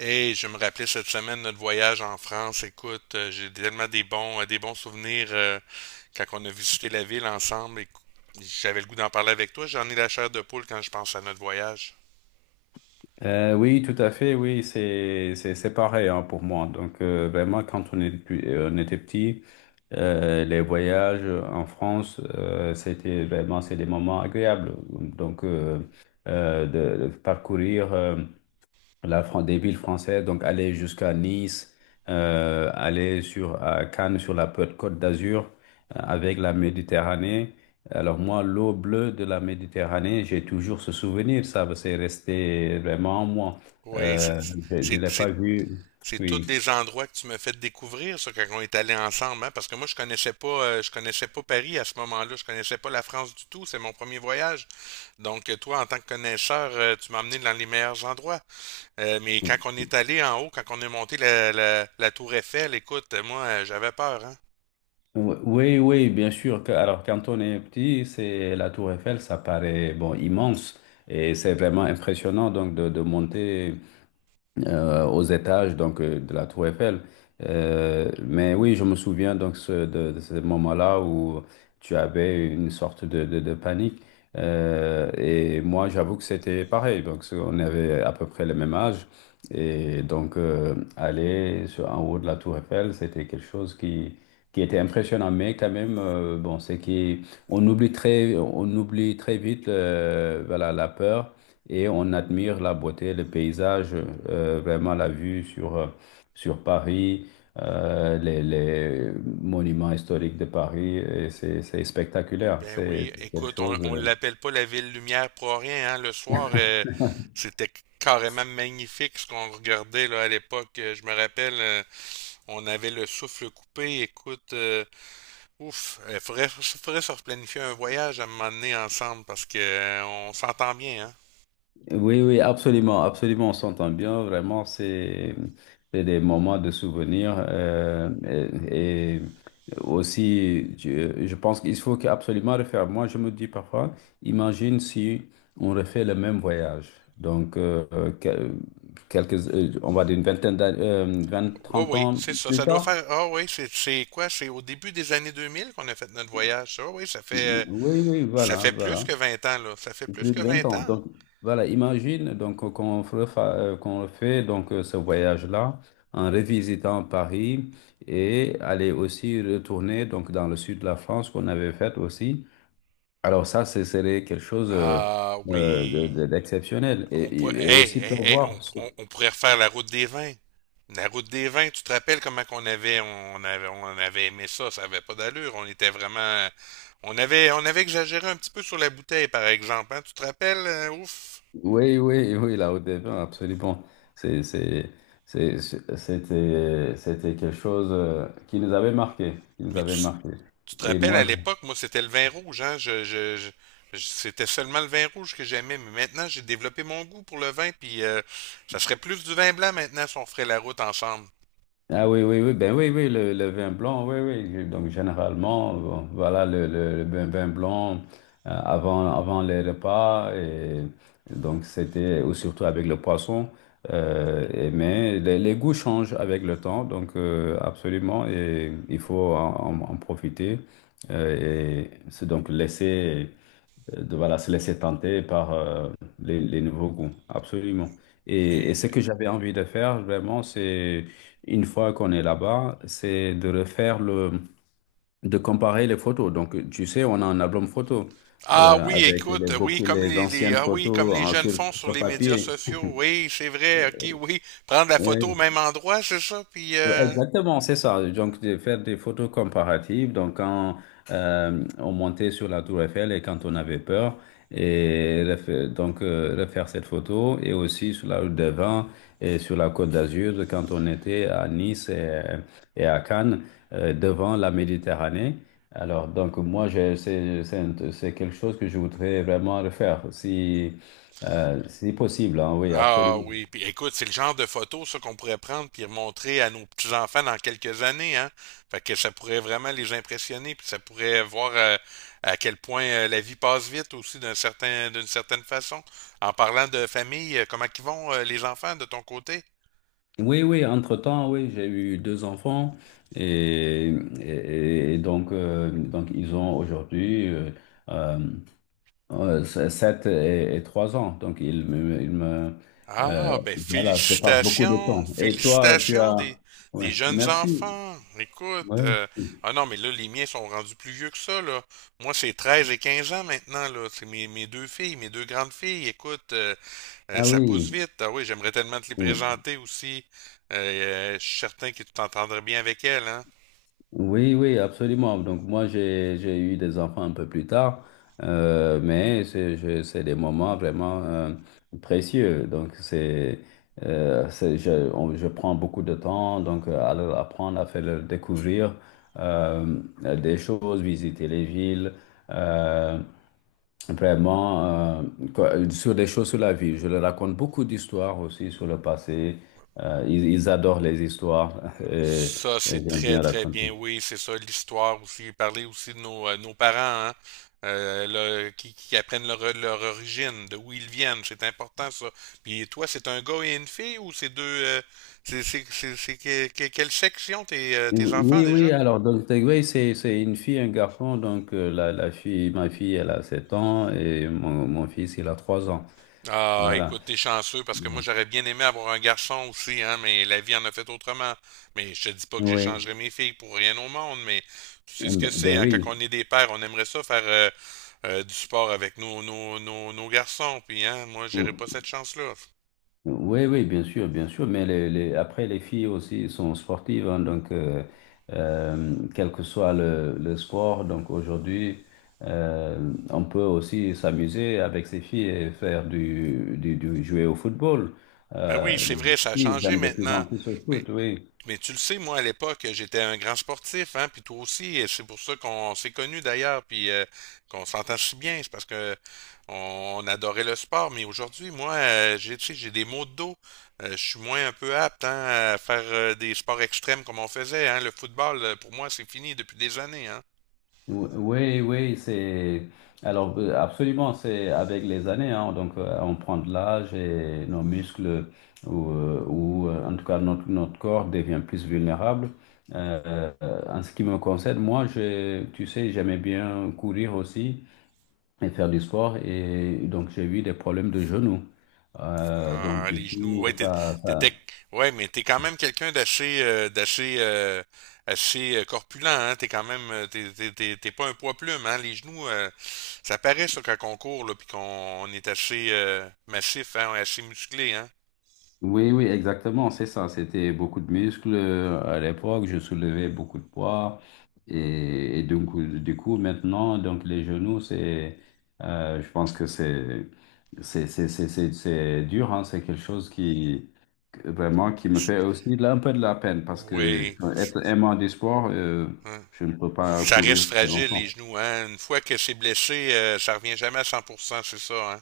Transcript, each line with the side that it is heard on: right: Hey, je me rappelais cette semaine notre voyage en France. Écoute, j'ai tellement des bons souvenirs quand on a visité la ville ensemble. Et j'avais le goût d'en parler avec toi. J'en ai la chair de poule quand je pense à notre voyage.
left: Oui, tout à fait, oui, c'est pareil hein, pour moi. Donc vraiment, quand on est, on était petit, les voyages en France, c'était vraiment c'est des moments agréables. Donc de parcourir. Des villes françaises, donc aller jusqu'à Nice, aller sur à Cannes, sur la Côte d'Azur, avec la Méditerranée. Alors moi, l'eau bleue de la Méditerranée, j'ai toujours ce souvenir, ça, c'est resté vraiment en moi.
right: Oui,
left: Euh, je ne
right: c'est-
left: l'ai
right: c'est-
left: pas vu.
right: c'est tous
left: Oui.
right: des endroits que tu me fais découvrir, ça, quand on est allé ensemble, hein, parce que moi, je connaissais pas Paris à ce moment-là, je connaissais pas la France du tout, c'est mon premier voyage. Donc, toi, en tant que connaisseur, tu m'as emmené dans les meilleurs endroits. Mais quand on est allé en haut, quand on est monté la tour Eiffel, écoute, moi, j'avais peur, hein.
left: Oui, oui, bien sûr. Alors, quand on est petit, c'est la Tour Eiffel, ça paraît bon immense et c'est vraiment impressionnant donc de monter aux étages de la Tour Eiffel. Mais oui, je me souviens donc de ce moment-là où tu avais une sorte de panique. Et moi, j'avoue que c'était pareil. Donc, on avait à peu près le même âge. Et donc, aller sur, en haut de la Tour Eiffel, c'était quelque chose qui était impressionnant. Mais quand même, bon, c'est qu'on oublie très, on oublie très vite voilà, la peur et on admire la beauté, le paysage, vraiment la vue sur, sur Paris, les monuments historiques de Paris. C'est spectaculaire.
right: Ben
left: C'est
right: oui,
left: c'est quelque
right: écoute,
left: chose.
right: on l'appelle pas la ville lumière pour rien, hein. Le soir, c'était carrément magnifique ce qu'on regardait là à l'époque. Je me rappelle, on avait le souffle coupé. Écoute, ouf, faudrait se replanifier un voyage à un moment donné ensemble parce que on s'entend bien, hein.
left: Oui, oui, absolument, absolument, on s'entend bien, vraiment, c'est des moments de souvenirs , et aussi, je pense qu'il faut absolument refaire. Moi, je me dis parfois, imagine si on refait le même voyage, donc que- quelques, on va dire une vingtaine d'années, 20,
right: Oui,
left: 30
right: oui,
left: ans
right: c'est ça.
left: plus
right: Ça doit
left: tard.
right: faire. Ah oui, c'est quoi? C'est au début des années 2000 qu'on a fait notre voyage. Ça. Ah oui,
left: Oui, oui,
right: ça
left: voilà,
right: fait plus
left: voilà.
right: que vingt ans, là. Ça fait plus
left: Plus
right: que
left: de 20
right: 20
left: ans.
right: ans.
left: Donc, voilà, imagine donc qu'on refait donc ce voyage-là en revisitant Paris et aller aussi retourner donc dans le sud de la France qu'on avait fait aussi. Alors ça, ce serait quelque chose
right: Ah oui.
left: d'exceptionnel et,
right: On pourrait,
left: et, et
right: hey,
left: aussi
right: hey, hey,
left: prévoir.
right: on pourrait refaire la route des vins. La route des vins, tu te rappelles comment qu'on avait, on avait aimé ça. Ça avait pas d'allure. On était vraiment. On avait exagéré un petit peu sur la bouteille, par exemple. Hein. Tu te rappelles? Ouf.
left: Oui, oui, oui, la Haute des Vins, absolument. C'est, c'est, C'était quelque chose qui nous avait marqué, qui nous
right: Mais
left: avait
right: tu,
left: marqué.
right: Tu te
left: Et
right: rappelles,
left: moi,
right: à
left: je-
right: l'époque, moi, c'était le vin rouge, hein? C'était seulement le vin rouge que j'aimais, mais maintenant, j'ai développé mon goût pour le vin, puis ça serait plus du vin blanc maintenant si on ferait la route ensemble.
left: Ah oui, oui, oui, ben oui, oui, le vin blanc, oui, oui. Donc généralement, bon, voilà le vin blanc avant les repas. Et donc c'était, ou surtout avec le poisson. Mais les goûts changent avec le temps, donc absolument, et il faut en profiter. Et c'est donc laisser de voilà, se laisser tenter par les nouveaux goûts. Absolument. Et,
right: Mais
left: et ce que j'avais envie de faire, vraiment, c'est, une fois qu'on est là-bas, c'est de refaire le, de comparer les photos. Donc, tu sais, on a un album photo
right: ah oui,
left: avec
right: écoute, oui,
left: beaucoup
right: comme
left: les
right: les
left: anciennes
right: ah oui, comme
left: photos
right: les
left: hein,
right: jeunes font sur
left: sur
right: les médias
left: papier.
right: sociaux, oui, c'est vrai, ok, oui, prendre la photo au même endroit, c'est ça, puis
left: Exactement, c'est ça. Donc, de faire des photos comparatives. Donc, quand on montait sur la Tour Eiffel et quand on avait peur, et refaire cette photo, et aussi sur la route des Vins et sur la Côte d'Azur, quand on était à Nice et à Cannes, devant la Méditerranée. Alors, donc, moi, c'est quelque chose que je voudrais vraiment refaire, si, si possible, hein, oui,
right: ah
left: absolument.
right: oui, puis écoute, c'est le genre de photo ça qu'on pourrait prendre puis montrer à nos petits-enfants dans quelques années, hein. Fait que ça pourrait vraiment les impressionner, puis ça pourrait voir à quel point la vie passe vite aussi d'une certaine façon. En parlant de famille, comment qu'ils vont les enfants de ton côté?
left: Oui, oui, entre-temps, oui, j'ai eu deux enfants et, et donc ils ont aujourd'hui euh, sept et trois ans. Donc, ils me euh,
right: Ah, ben
left: voilà, je passe beaucoup de
right: félicitations,
left: temps. Et toi, tu
right: félicitations
left: as... Oui,
right: des jeunes
left: merci.
right: enfants. Écoute,
left: Oui.
right: ah non, mais là, les miens sont rendus plus vieux que ça, là. Moi, c'est 13 et 15 ans maintenant, là. C'est mes deux filles, mes deux grandes filles. Écoute,
left: Ah
right: ça pousse
left: oui.
right: vite. Ah oui, j'aimerais tellement te les présenter aussi. Euh, je suis certain que tu t'entendrais bien avec elles, hein.
left: Oui, oui, absolument. Donc moi, j'ai eu des enfants un peu plus tard, mais c'est des moments vraiment précieux. Donc je prends beaucoup de temps donc à leur apprendre, à faire leur découvrir euh, des choses, visiter les villes, euh, vraiment euh, sur des choses sur la vie. Je leur raconte beaucoup d'histoires aussi sur le passé. Ils adorent les histoires
right: Ça,
left: et
right: c'est
left: j'aime
right: très,
left: bien
right: très
left: raconter.
right: bien. Oui, c'est ça, l'histoire aussi. Parler aussi de nos, nos parents, hein, euh, qui apprennent leur origine, de où ils viennent. C'est important, ça. Puis toi, c'est un gars et une fille ou c'est deux... quelle section tes, tes enfants
left: Oui, oui,
right: déjà?
left: alors donc Takeaway, c'est une fille, un garçon. Donc la fille, ma fille, elle a 7 ans et mon fils, il a 3 ans.
right: Ah,
left: Voilà.
right: écoute, t'es chanceux parce que moi
left: Oui.
right: j'aurais bien aimé avoir un garçon aussi, hein, mais la vie en a fait autrement. Mais je te dis pas que
left: Oui.
right: j'échangerais mes filles pour rien au monde, mais tu sais ce que c'est,
left: Ben
right: hein, quand
left: oui.
right: on est des pères, on aimerait ça faire du sport avec nos garçons, puis hein, moi j'aurais pas cette chance-là.
left: Oui, oui, bien sûr, mais après les filles aussi sont sportives, hein, donc quel que soit le sport, donc aujourd'hui, on peut aussi s'amuser avec ces filles et faire jouer au football.
right: Ben oui, c'est vrai, ça
left: Les
right: a
left: filles
right: changé
left: aiment de plus
right: maintenant.
left: en plus au
right: Mais
left: foot, oui.
right: Mais tu le sais, moi, à l'époque, j'étais un grand sportif, hein, puis toi aussi, et c'est pour ça qu'on s'est connus d'ailleurs, puis qu'on s'entend si bien, c'est parce que on adorait le sport, mais aujourd'hui, moi, j'ai, tu sais, j'ai des maux de dos. Je suis moins un peu apte, hein, à faire des sports extrêmes comme on faisait, hein. Le football, pour moi, c'est fini depuis des années, hein.
left: Oui, oui, c'est alors absolument, c'est avec les années, hein, donc on prend de l'âge et nos muscles en tout cas notre, notre corps devient plus vulnérable. En ce qui me concerne, moi, tu sais, j'aimais bien courir aussi et faire du sport et donc j'ai eu des problèmes de genoux. Donc du
right: Les genoux,
left: coup,
right: ouais,
left: ça
right: t'étais- ouais, mais t'es quand même quelqu'un d'assez, d'assez, assez corpulent, hein. T'es quand même, t'es pas un poids plume, hein. Les genoux, ça paraît ça quand on court, là, puis qu'on on est assez massif, hein, on est assez musclé, hein.
left: oui, oui, exactement, c'est ça. C'était beaucoup de muscles à l'époque. Je soulevais beaucoup de poids. Et donc, du coup, maintenant, donc les genoux, c'est, je pense que c'est c'est dur, hein. C'est quelque chose qui, vraiment, qui me fait aussi un peu de la peine parce que
right: Oui.
left: être aimant du sport,
right: Hein.
left: je ne peux pas
right: Ça
left: courir
right: reste
left: très
right: fragile les
left: longtemps.
right: genoux, hein. Une fois que c'est blessé, ça revient jamais à 100% c'est ça,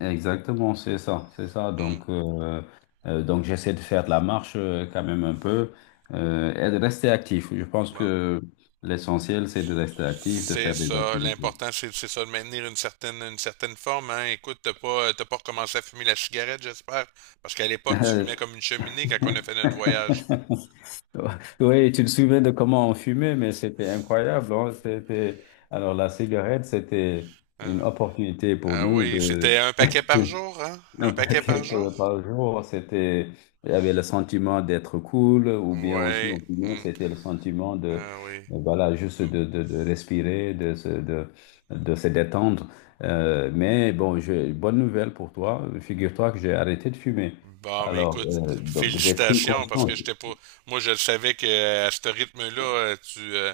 left: Exactement, c'est ça, c'est ça.
right: hein. Hmm.
left: Donc j'essaie de faire de la marche quand même un peu et de rester actif. Je pense
right: Bon.
left: que l'essentiel, c'est de rester actif, de
right: C'est
left: faire des
right: ça.
left: activités.
right: L'important, c'est ça, de maintenir une certaine forme, hein. Écoute, t'as pas recommencé à fumer la cigarette, j'espère? Parce qu'à l'époque, tu
left: Euh,
right: fumais comme une cheminée quand on a fait notre voyage.
left: Oui, tu te souviens de comment on fumait, mais c'était incroyable. Hein. C'était... Alors, la cigarette, c'était une
right: Hein.
left: opportunité pour
right: Ah
left: nous
right: oui,
left: de...
right: c'était un paquet par jour, hein?
left: Un
right: Un paquet
left: paquet
right: par jour?
left: par jour, c'était, il y avait le sentiment d'être cool, ou bien aussi,
right: Ouais.
left: on fumait,
right: Hmm.
left: c'était le sentiment de,
right: Ah oui.
left: voilà, juste
right: Hmm.
left: de respirer, de se détendre. Mais bon, j'ai bonne nouvelle pour toi. Figure-toi que j'ai arrêté de fumer.
right: Bon, mais
left: Alors,
right: écoute,
left: donc, j'ai pris
right: félicitations, parce que
left: conscience.
right: j'étais pas... Moi, je le savais que à ce rythme-là, euh, tu, euh,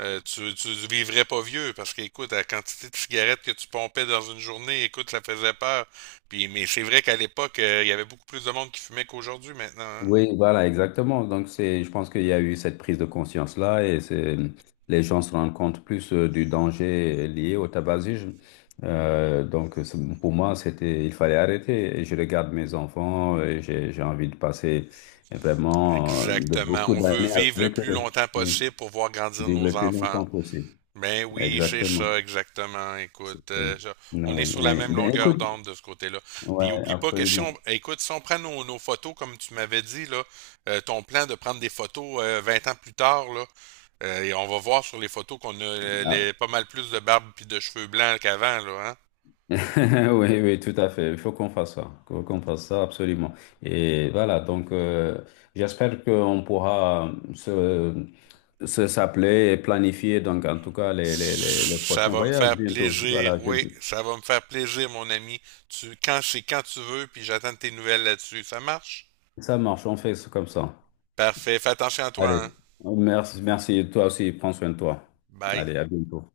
right: Euh, tu, tu vivrais pas vieux parce qu'écoute, la quantité de cigarettes que tu pompais dans une journée, écoute, ça faisait peur. Puis, mais c'est vrai qu'à l'époque, il y avait beaucoup plus de monde qui fumait qu'aujourd'hui maintenant. Hein.
left: Oui, voilà, exactement. Donc, c'est, je pense qu'il y a eu cette prise de conscience-là et c'est, les gens se rendent compte plus du danger lié au tabagisme. Donc, pour moi, c'était, il fallait arrêter. Et je regarde mes enfants et j'ai envie de passer vraiment de
right: Exactement.
left: beaucoup
right: On veut
left: d'années
right: vivre le
left: avec
right: plus
left: eux.
right: longtemps
left: Oui.
right: possible pour voir grandir
left: Vivre
right: nos
left: le plus
right: enfants.
left: longtemps possible.
right: Ben oui, c'est
left: Exactement.
right: ça, exactement. Écoute,
left: Oui,
right: on est sur la
left: oui.
right: même
left: Ben,
right: longueur
left: écoute,
right: d'onde de ce côté-là.
left: ouais,
right: Puis oublie pas que si on,
left: absolument.
right: écoute, si on prend nos, nos photos, comme tu m'avais dit, là, ton plan de prendre des photos 20 ans plus tard, là, et on va voir sur les photos qu'on a
left: Ah,
right: les, pas mal plus de barbe puis de cheveux blancs qu'avant, là, hein?
left: oui, oui, tout à fait. Il faut qu'on fasse ça, qu'on fasse ça absolument. Et voilà, donc j'espère qu'on pourra se s'appeler et planifier, donc en tout cas, les
right: Ça
left: prochains
right: va me
left: voyages
right: faire
left: bientôt.
right: plaisir, oui, ça va me faire plaisir, mon ami. Tu, quand c'est quand tu veux, puis j'attends tes nouvelles là-dessus. Ça marche?
left: Ça marche, on fait ça comme ça.
right: Parfait, fais attention à toi,
left: Allez,
right: hein?
left: merci, merci, toi aussi, prends soin de toi.
right: Bye.
left: Allez, à bientôt.